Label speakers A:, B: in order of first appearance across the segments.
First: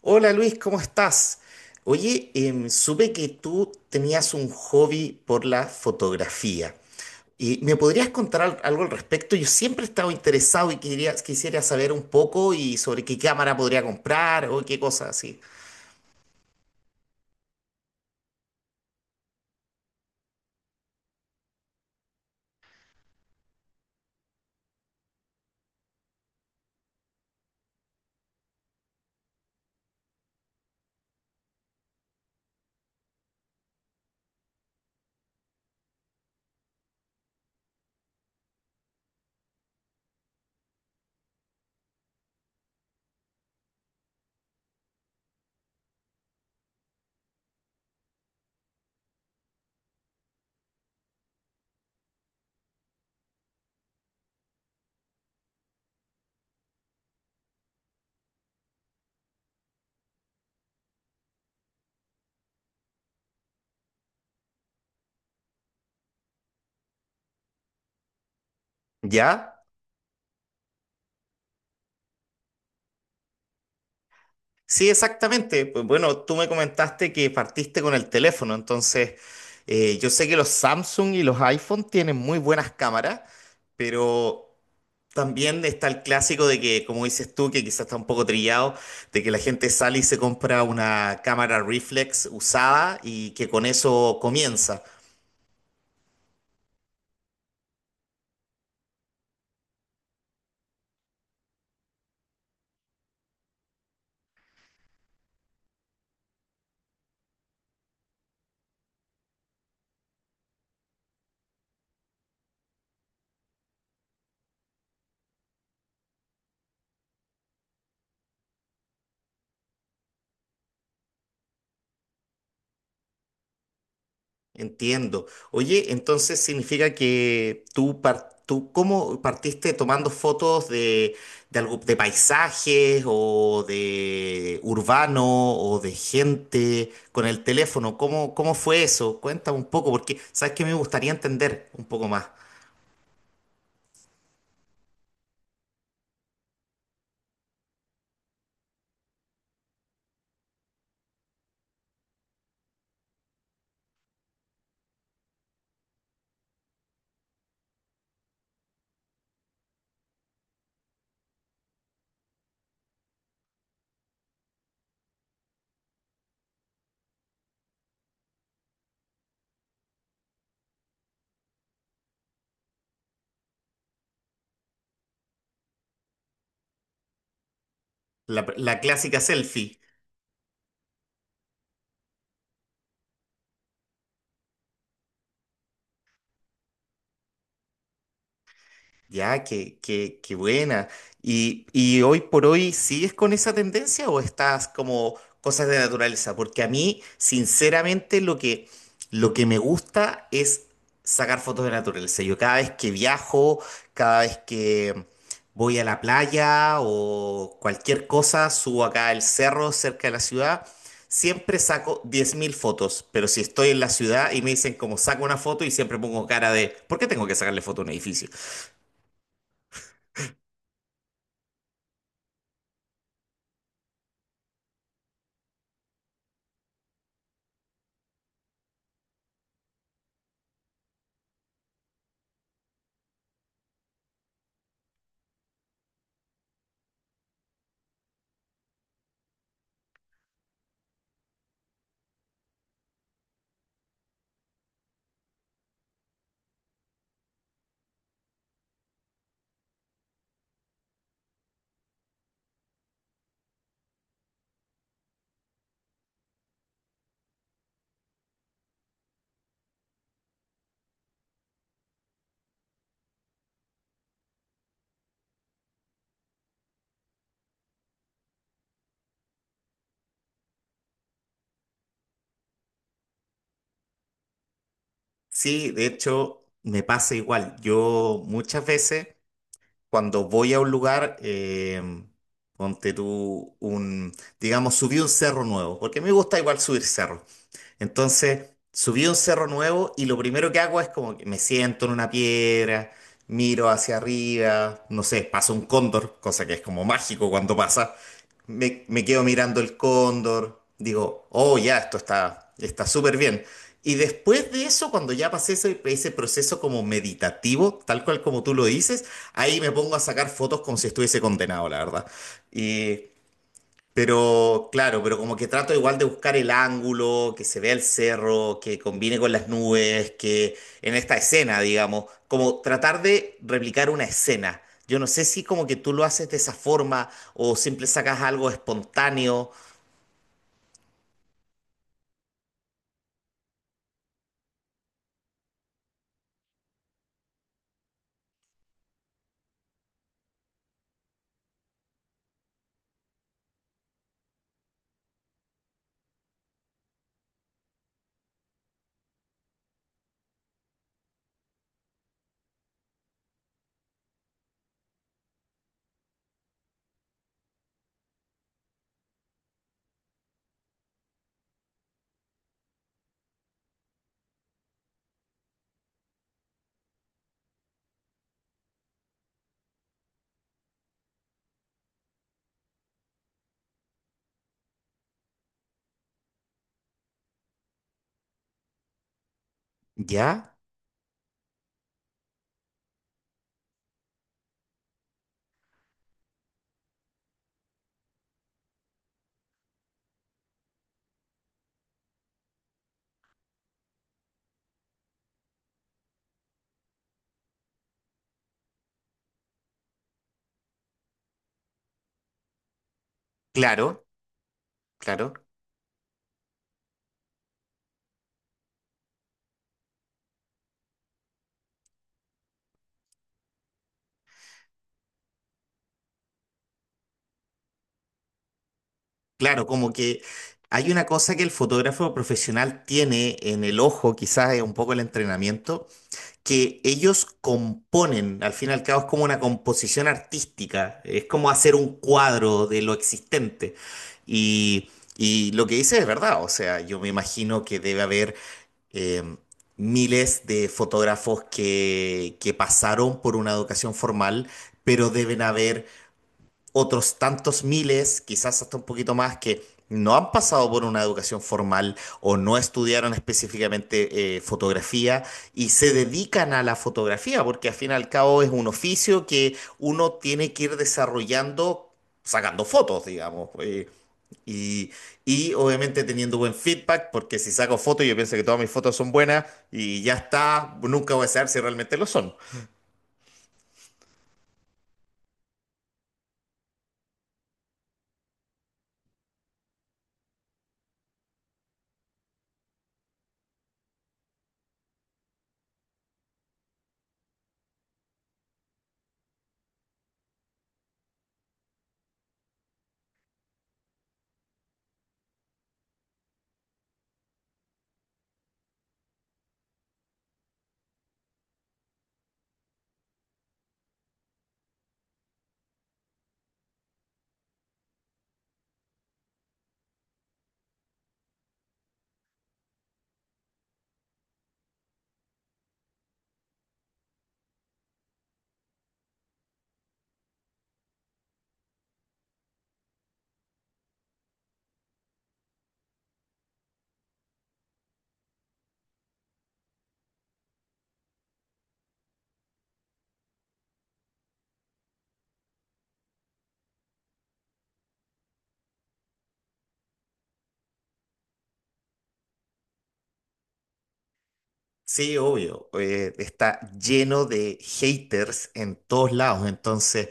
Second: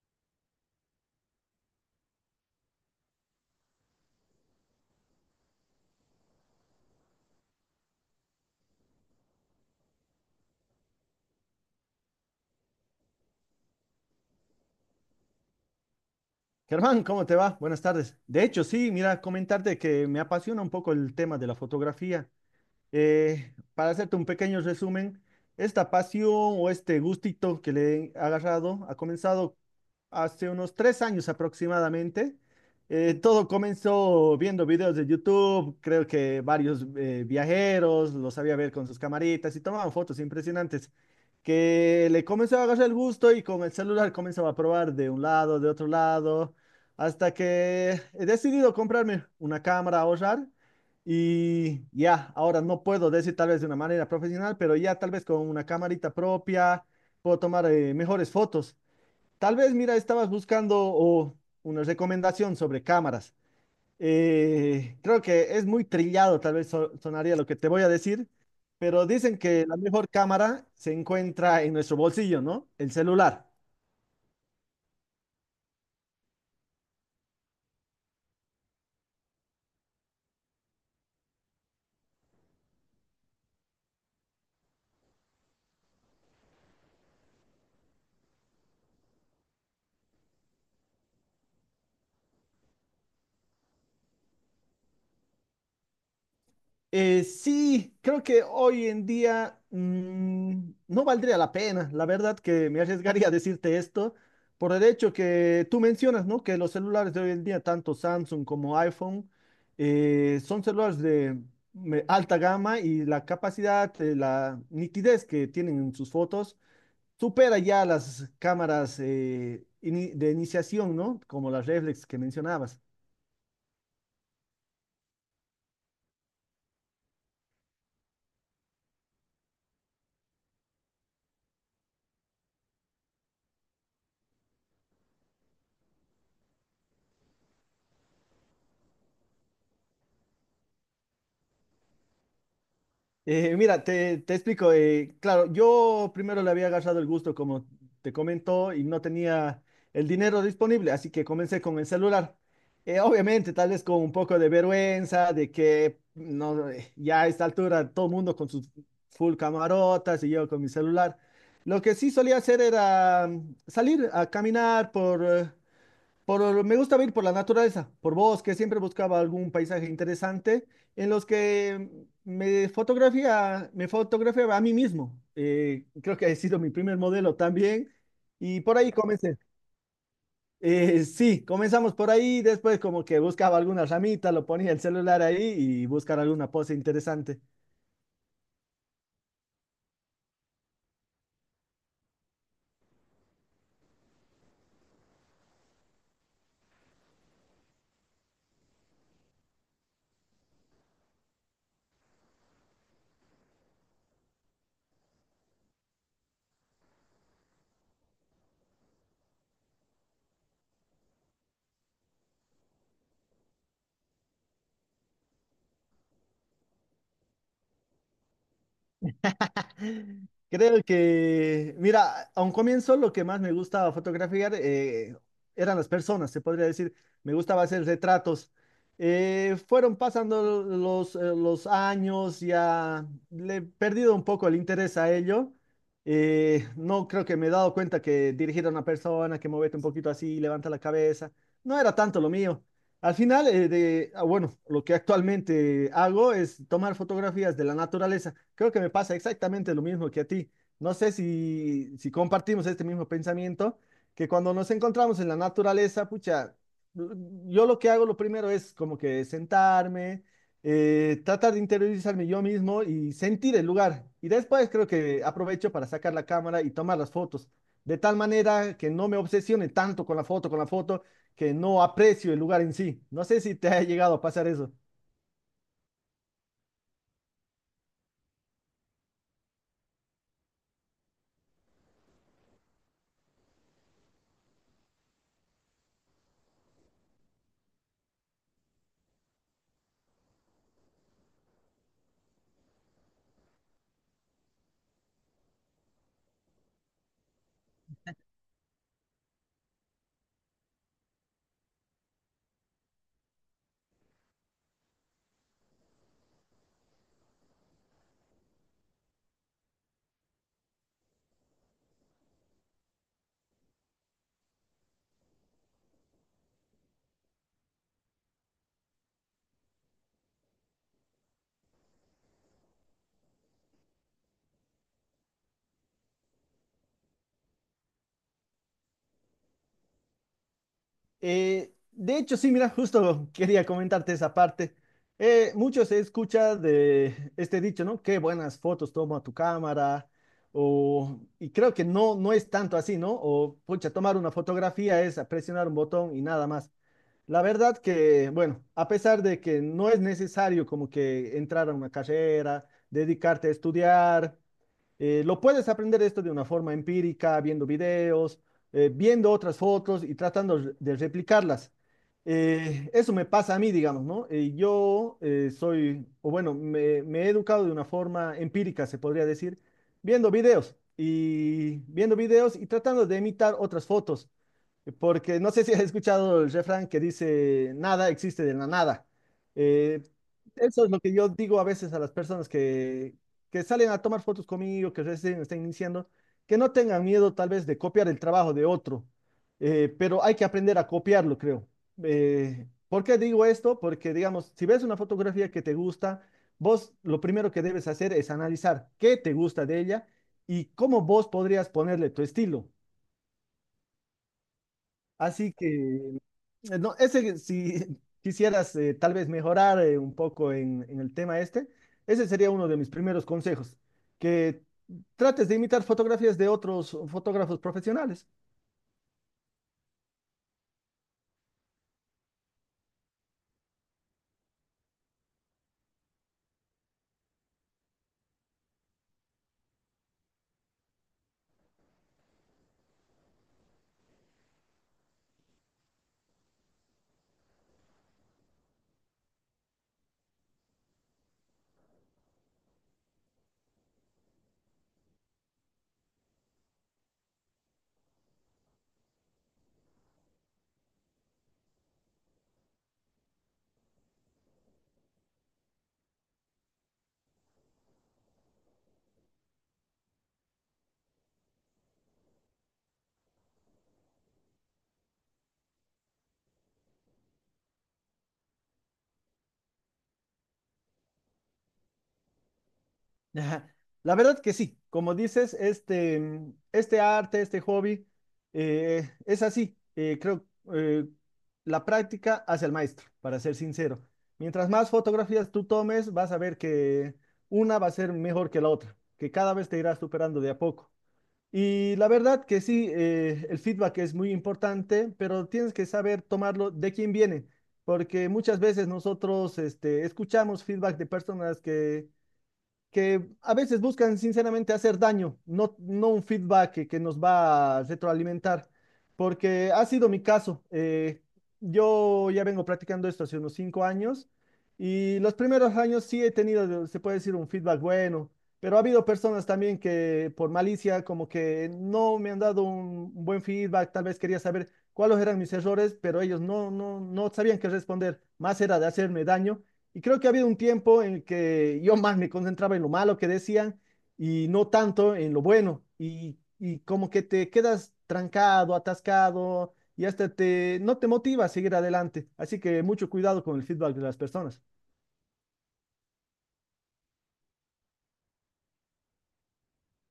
A: Hola Luis, ¿cómo estás? Oye, supe que tú tenías un hobby por la fotografía. ¿Y me podrías contar algo al respecto? Yo siempre he estado interesado y quisiera saber un poco y sobre qué cámara podría comprar o qué cosas así.
B: Germán, ¿cómo te va? Buenas tardes. De hecho, sí, mira, comentarte que me apasiona un poco el tema de la fotografía. Para hacerte un pequeño resumen, esta pasión o este gustito que le he agarrado ha comenzado hace unos 3 años aproximadamente. Todo comenzó viendo videos de YouTube, creo que varios viajeros los sabía ver con sus camaritas y tomaban fotos impresionantes, que le comenzó a agarrar el gusto y con el celular comenzaba a probar de un lado, de otro lado, hasta que he decidido comprarme una cámara a ahorrar. Y ya, ahora no puedo decir tal vez de una manera profesional, pero ya tal vez con una camarita propia puedo tomar mejores fotos. Tal vez, mira, estabas buscando o, una recomendación sobre cámaras. Creo que es muy trillado, tal vez sonaría lo que te voy a decir, pero dicen
A: ¿Ya?
B: que la mejor cámara se encuentra en nuestro bolsillo, ¿no? El celular.
A: Sí, exactamente. Pues bueno, tú me comentaste que partiste con el teléfono, entonces yo sé que los Samsung y los iPhone tienen muy buenas cámaras, pero también está el clásico de que, como dices tú, que quizás está un poco trillado, de que la gente sale y se compra una cámara reflex usada y que con eso comienza.
B: Sí, creo que hoy en día no valdría la pena. La verdad que me arriesgaría a decirte esto por el hecho que tú mencionas, ¿no? Que los celulares de hoy en día, tanto Samsung como iPhone, son celulares de alta gama y la capacidad, la nitidez que tienen en sus fotos supera ya las cámaras de iniciación, ¿no? Como las reflex que mencionabas.
A: Entiendo. Oye, entonces significa que tú, tú, ¿cómo partiste tomando fotos algo, de paisajes o de urbano o de gente con el teléfono? Cómo fue eso? Cuéntame un poco, porque sabes que me gustaría entender un poco más
B: Mira, te explico. Claro, yo primero le había agarrado el gusto, como te comentó, y no tenía el dinero disponible, así que comencé con el celular. Obviamente, tal vez con un poco de vergüenza, de que no, ya a esta altura todo el mundo con sus full camarotas y yo con mi celular. Lo que sí solía hacer era salir a caminar por, me gusta ir por la naturaleza, por bosque, siempre buscaba algún paisaje interesante en los que me fotografiaba a mí mismo. Creo que ha sido mi primer modelo también
A: la
B: y por ahí
A: clásica
B: comencé.
A: selfie.
B: Sí, comenzamos por ahí, después como que buscaba alguna ramita, lo ponía el celular ahí y buscar alguna pose interesante.
A: Ya, qué buena. Y hoy por hoy sigues con esa tendencia o estás como cosas de naturaleza? Porque a mí, sinceramente, lo que me gusta es sacar fotos de naturaleza. Yo cada vez que viajo, cada vez que voy a la playa o cualquier cosa, subo acá al cerro cerca de la ciudad, siempre saco 10.000 fotos. Pero si estoy en la ciudad y me dicen como saco una foto y siempre pongo cara de, ¿por qué tengo que sacarle foto a un edificio?
B: Creo que, mira, a un comienzo lo que más me gustaba fotografiar eran las personas, se podría decir. Me gustaba hacer retratos. Fueron pasando los años, ya le he perdido un poco el interés a ello. No creo que me he dado cuenta que dirigir a una persona, que movete un poquito así, levanta la cabeza, no era tanto lo mío. Al final, bueno, lo que actualmente hago es tomar fotografías de la naturaleza. Creo que me pasa exactamente lo mismo que a ti. No sé si compartimos este mismo pensamiento, que cuando nos encontramos en la naturaleza, pucha, yo lo que hago lo primero es como que sentarme, tratar de interiorizarme yo mismo y sentir el lugar. Y después creo que aprovecho para sacar la cámara y tomar las fotos, de tal manera que no me obsesione tanto con la foto, que no aprecio el lugar en sí. No sé si te ha llegado a pasar eso.
A: Sí, de hecho, me pasa igual. Yo muchas veces cuando voy a un lugar, ponte tú un, digamos, subí un cerro nuevo, porque me gusta igual subir cerros. Entonces, subí un cerro nuevo y lo primero que hago es como que me siento en una piedra, miro hacia arriba, no sé, pasa un cóndor, cosa que es como mágico cuando pasa. Me quedo mirando el cóndor, digo, oh, ya, esto está súper bien. Y después de eso, cuando ya pasé ese proceso como meditativo, tal cual como tú lo dices, ahí me pongo a sacar fotos como si estuviese condenado, la verdad. Y pero claro, pero como que trato igual de buscar el ángulo, que se vea el cerro, que combine con las nubes, que en esta escena, digamos, como tratar de replicar una escena. Yo no sé si como que tú lo haces de esa forma o siempre sacas algo espontáneo.
B: De hecho, sí, mira, justo quería comentarte esa parte. Mucho se escucha de este dicho, ¿no? Qué buenas fotos toma tu cámara. Y creo que no, no es tanto así, ¿no? O, pucha, tomar una fotografía es presionar un botón y nada más. La verdad que, bueno, a pesar de que no es necesario como que entrar a una carrera, dedicarte a estudiar. Lo puedes aprender esto de una forma empírica, viendo videos, viendo otras fotos y tratando de replicarlas. Eso me pasa a mí, digamos, ¿no? Yo soy, o Bueno, me he educado de una forma empírica, se podría decir, viendo videos y tratando de imitar otras fotos, porque no sé si has escuchado el refrán que dice, nada existe de la nada. Eh,
A: ¿Ya?
B: Eso es lo que yo digo a veces a las personas que salen a tomar fotos conmigo, que recién están iniciando, que no tengan miedo tal vez de copiar el trabajo de otro, pero hay que aprender a copiarlo, creo. ¿Por qué digo esto? Porque, digamos, si ves una fotografía que te gusta, vos lo primero que debes hacer es analizar qué te gusta de ella y cómo vos podrías ponerle tu estilo.
A: Claro, claro,
B: Así que si quisieras tal vez mejorar un poco en el tema este, ese sería uno de mis primeros consejos, que trates de imitar fotografías de otros fotógrafos profesionales.
A: claro, como que hay una cosa que el fotógrafo profesional tiene en el ojo, quizás es un poco el entrenamiento que ellos componen, al fin y al cabo es como una composición artística, es como hacer un cuadro de lo existente. Y, y lo que dice es verdad, o sea, yo me imagino que debe haber eh, miles de fotógrafos que pasaron por una educación formal, pero deben haber otros tantos miles, quizás hasta un poquito más, que no han pasado por una educación formal o no estudiaron específicamente fotografía y se dedican a la fotografía, porque al fin y al cabo es un oficio que uno tiene que ir desarrollando sacando fotos, digamos. Y, y obviamente teniendo buen feedback, porque si saco fotos, yo pienso que todas mis fotos son buenas y ya está, nunca voy a saber si realmente lo son.
B: Ajá. La verdad que sí, como dices, este arte, este hobby, es así. Creo eh, la práctica hace al maestro, para ser sincero. Mientras más fotografías tú tomes, vas a ver que una va a ser mejor que la otra, que cada vez te irás superando de a poco. Y la verdad que sí, el feedback es muy importante, pero tienes que saber tomarlo de quién viene, porque muchas veces nosotros escuchamos feedback de personas que a veces buscan sinceramente hacer daño, no, no un feedback que nos va a retroalimentar, porque ha sido mi caso. Yo ya vengo practicando esto hace unos 5 años y los primeros años sí he tenido, se puede decir, un feedback bueno, pero ha habido personas también que por malicia como que no me han dado un buen feedback, tal vez quería saber cuáles eran mis errores, pero ellos no, no, no sabían qué responder, más era de hacerme daño y creo que ha habido un tiempo en el que yo más me concentraba en lo malo que decían y no tanto en lo bueno. Y como que te quedas trancado, atascado y hasta te, no te motiva a seguir adelante. Así que mucho cuidado con el feedback de las personas.
A: Sí, obvio. Está lleno de haters en todos lados. Entonces,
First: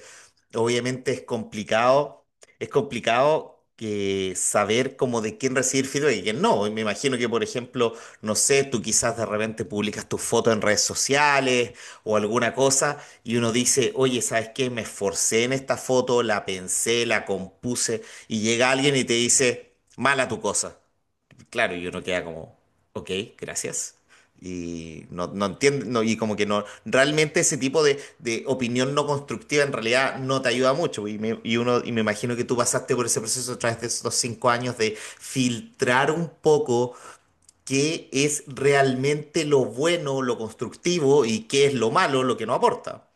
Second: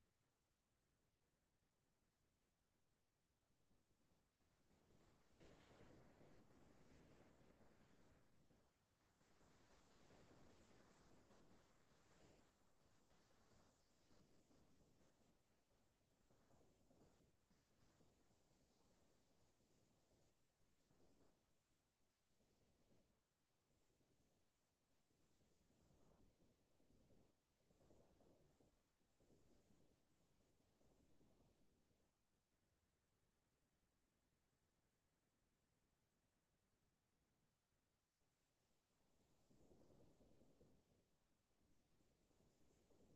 A: obviamente es complicado que saber como de quién recibir feedback y quién no. Y me imagino que, por ejemplo, no sé, tú quizás de repente publicas tu foto en redes sociales o alguna cosa y uno dice, oye, ¿sabes qué? Me esforcé en esta foto, la pensé, la compuse y llega alguien y te dice, mala tu cosa. Claro, y uno queda como, ok, gracias. Y no, no entiende, no, y como que no, realmente ese tipo de opinión no constructiva en realidad no te ayuda mucho. Y uno, y me imagino que tú pasaste por ese proceso a través de esos 5 años de filtrar un poco qué es realmente lo bueno, lo constructivo y qué es lo malo, lo que no aporta.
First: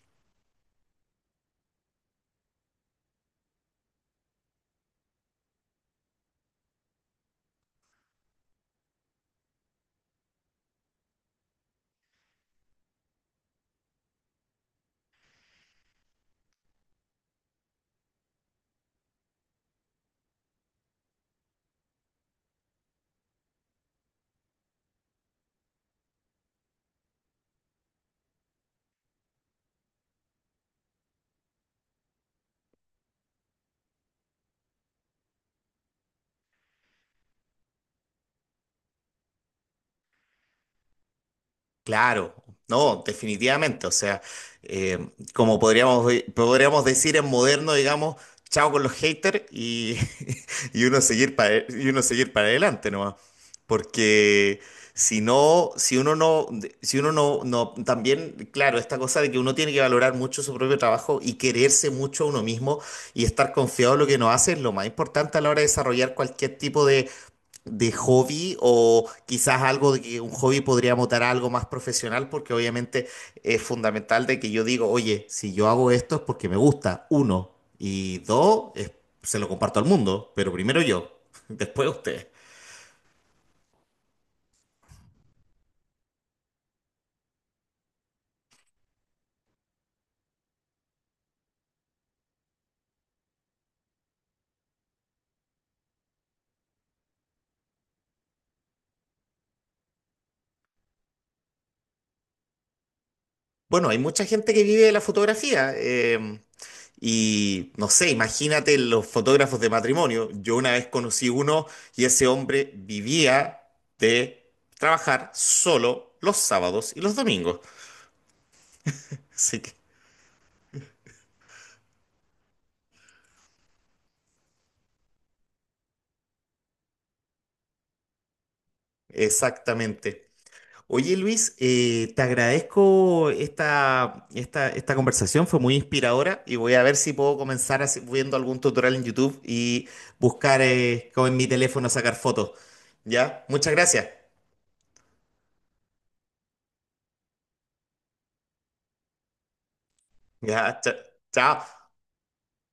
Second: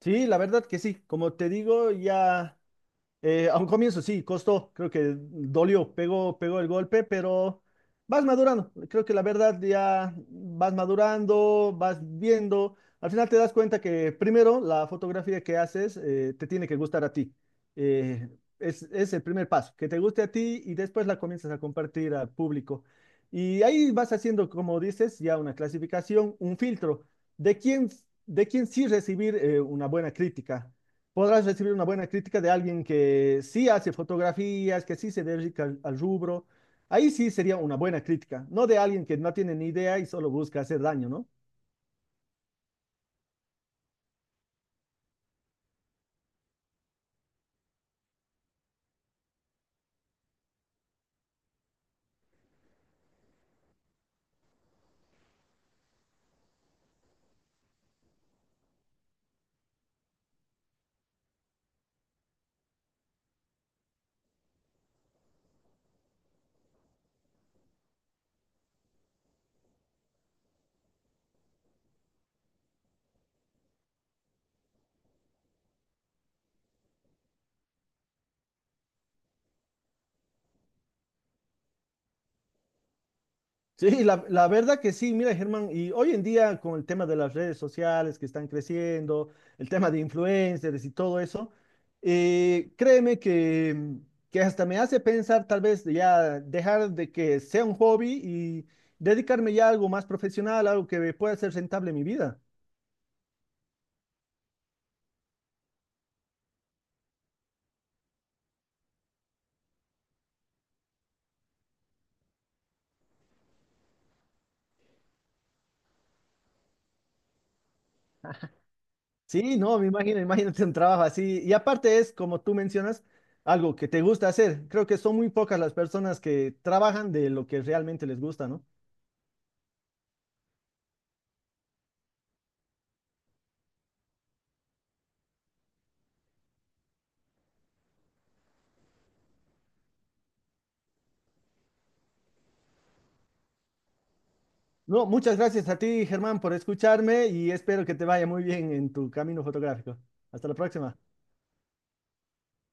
B: Sí, la verdad que sí. Como te digo, ya a un comienzo sí, costó, creo que dolió, pegó el golpe, pero vas madurando. Creo que la verdad ya vas madurando, vas viendo. Al final te das cuenta que primero la fotografía que haces te tiene que gustar a ti. Eh, es el primer paso, que te guste a ti y después la comienzas a compartir al público. Y ahí vas haciendo, como dices, ya una clasificación, un filtro de quién, de quién sí recibir una buena crítica. Podrás recibir una buena crítica de alguien que sí hace fotografías, que sí se dedica al rubro. Ahí sí sería una buena crítica, no de alguien que no tiene ni idea y solo busca hacer daño, ¿no?
A: Claro, no, definitivamente. O sea, eh, como podríamos, podríamos decir en moderno, digamos, chao con los haters y, y y uno seguir para adelante nomás. Porque si no, si uno no, no, también, claro, esta cosa de que uno tiene que valorar mucho su propio trabajo y quererse mucho a uno mismo y estar confiado en lo que uno hace es lo más importante a la hora de desarrollar cualquier tipo de hobby o quizás algo de que un hobby podría mutar a algo más profesional, porque obviamente es fundamental de que yo digo, oye, si yo hago esto es porque me gusta, uno, y dos, se lo comparto al mundo, pero primero yo, después ustedes.
B: Sí, la verdad que sí, mira Germán, y hoy en día con el tema de las redes sociales que están creciendo, el tema de influencers y todo eso, eh, créeme que, que hasta me hace pensar tal vez de ya dejar de que sea un hobby y dedicarme ya a algo más profesional, algo que pueda ser rentable en mi vida.
A: Bueno, hay mucha gente que vive de la fotografía, y no sé, imagínate los fotógrafos de matrimonio. Yo una vez conocí uno y ese hombre vivía de trabajar solo los sábados y los domingos.
B: Sí,
A: Así que
B: no, me imagino, imagínate un trabajo así. Y aparte es, como tú mencionas, algo que te gusta hacer. Creo que son muy pocas las personas que trabajan de lo que realmente les gusta, ¿no?
A: exactamente. Oye Luis, te agradezco esta conversación, fue muy inspiradora y voy a ver si puedo comenzar viendo algún tutorial en YouTube y buscar con mi teléfono sacar fotos. ¿Ya? Muchas gracias.
B: No, muchas gracias a ti, Germán, por escucharme y espero que te vaya muy bien en tu camino fotográfico. Hasta la
A: Ya,
B: próxima.
A: chao.